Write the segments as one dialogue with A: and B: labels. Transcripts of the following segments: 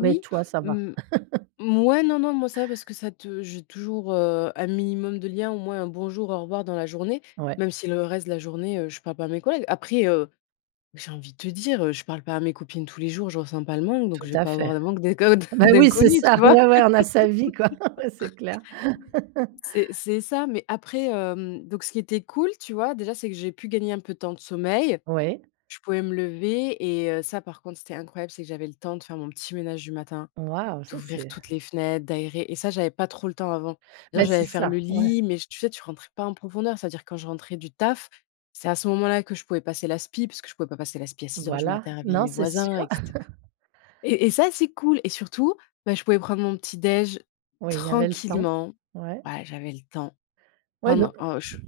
A: Mais, toi, ça va.
B: Mmh. Mouais, non, non, moi ça va, parce que ça te j'ai toujours, heu, un minimum de liens, au moins un bonjour, au revoir dans la journée,
A: Ouais.
B: même si le reste de la journée, heu, je parle pas à mes collègues. Après, heu, j'ai envie de te dire, heu, je parle pas à mes copines tous les jours, je ressens pas le manque, donc
A: Tout
B: je vais
A: à
B: pas
A: fait.
B: avoir le manque d'inco d
A: Beh, oui, c'est
B: d'inconnu, tu
A: ça,
B: vois?
A: ouais, ouais, on a sa vie, quoi, ouais, c'est clair.
B: C'est c'est ça, mais après, hem, donc ce qui était cool, tu vois, déjà, c'est que j'ai pu gagner un peu de temps de sommeil.
A: Ouais.
B: Je pouvais me lever et heu, ça, par contre, c'était incroyable, c'est que j'avais le temps de faire mon petit ménage du matin,
A: Waouh, ça
B: d'ouvrir
A: c'est
B: toutes les fenêtres, d'aérer. Et ça, j'avais pas trop le temps avant. Je veux dire,
A: Beh, c'est
B: j'allais faire
A: ça,
B: le
A: ouais.
B: lit, mais je tu sais, tu rentres pas en profondeur. C'est-à-dire quand je rentrais du taf, c'est à ce moment là que je pouvais passer l'aspi parce que je pouvais pas passer l'aspi à 6:00 du
A: Voilà,
B: matin, réveiller
A: non,
B: mes
A: c'est
B: voisins,
A: sûr.
B: et cetera. Et et ça, c'est cool. Et surtout, bah, je pouvais prendre mon petit déj,
A: Oui, il y avait le temps,
B: tranquillement.
A: ouais.
B: Bah, j'avais le temps. Oh
A: Ouais, donc
B: non, oh, je t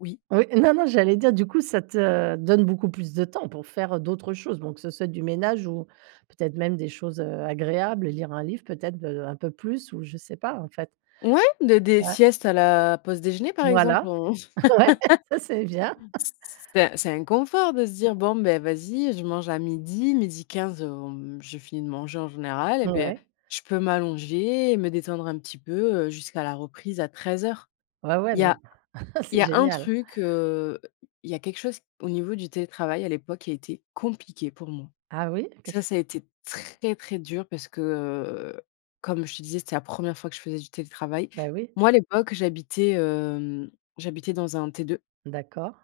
B: oui.
A: Oui. Non, non, j'allais dire du coup, ça te donne beaucoup plus de temps pour faire, heu, d'autres choses, donc que ce soit du ménage ou peut être même des choses, heu, agréables, lire un livre, peut être, heu, un peu plus ou je sais pas, en fait.
B: Ouais, des des
A: Ouais.
B: siestes à la pause déjeuner, par exemple,
A: Voilà,
B: on c
A: ouais, ça c'est bien.
B: c c'est un c'est un confort de se dire: «Bon, beh, vas-y, je mange à 12:00, 12:15, hem, j'ai fini de manger en général, et beh,
A: Ouais.
B: je peux m'allonger et me détendre un petit peu, heu, jusqu'à la reprise à 13:00».
A: Ouais, ouais,
B: Il y a
A: non,
B: il y
A: c'est
B: a un
A: génial.
B: truc, heu, il y a quelque chose au niveau du télétravail à l'époque qui a été compliqué pour moi.
A: Ah oui, qu'est ce
B: Ça,
A: que c
B: ça a été très, très dur parce que, heu, comme je te disais, c'était la 1re fois que je faisais du télétravail.
A: Beh, oui.
B: Moi, à l'époque, j'habitais, hem, j'habitais dans un T2.
A: D'accord.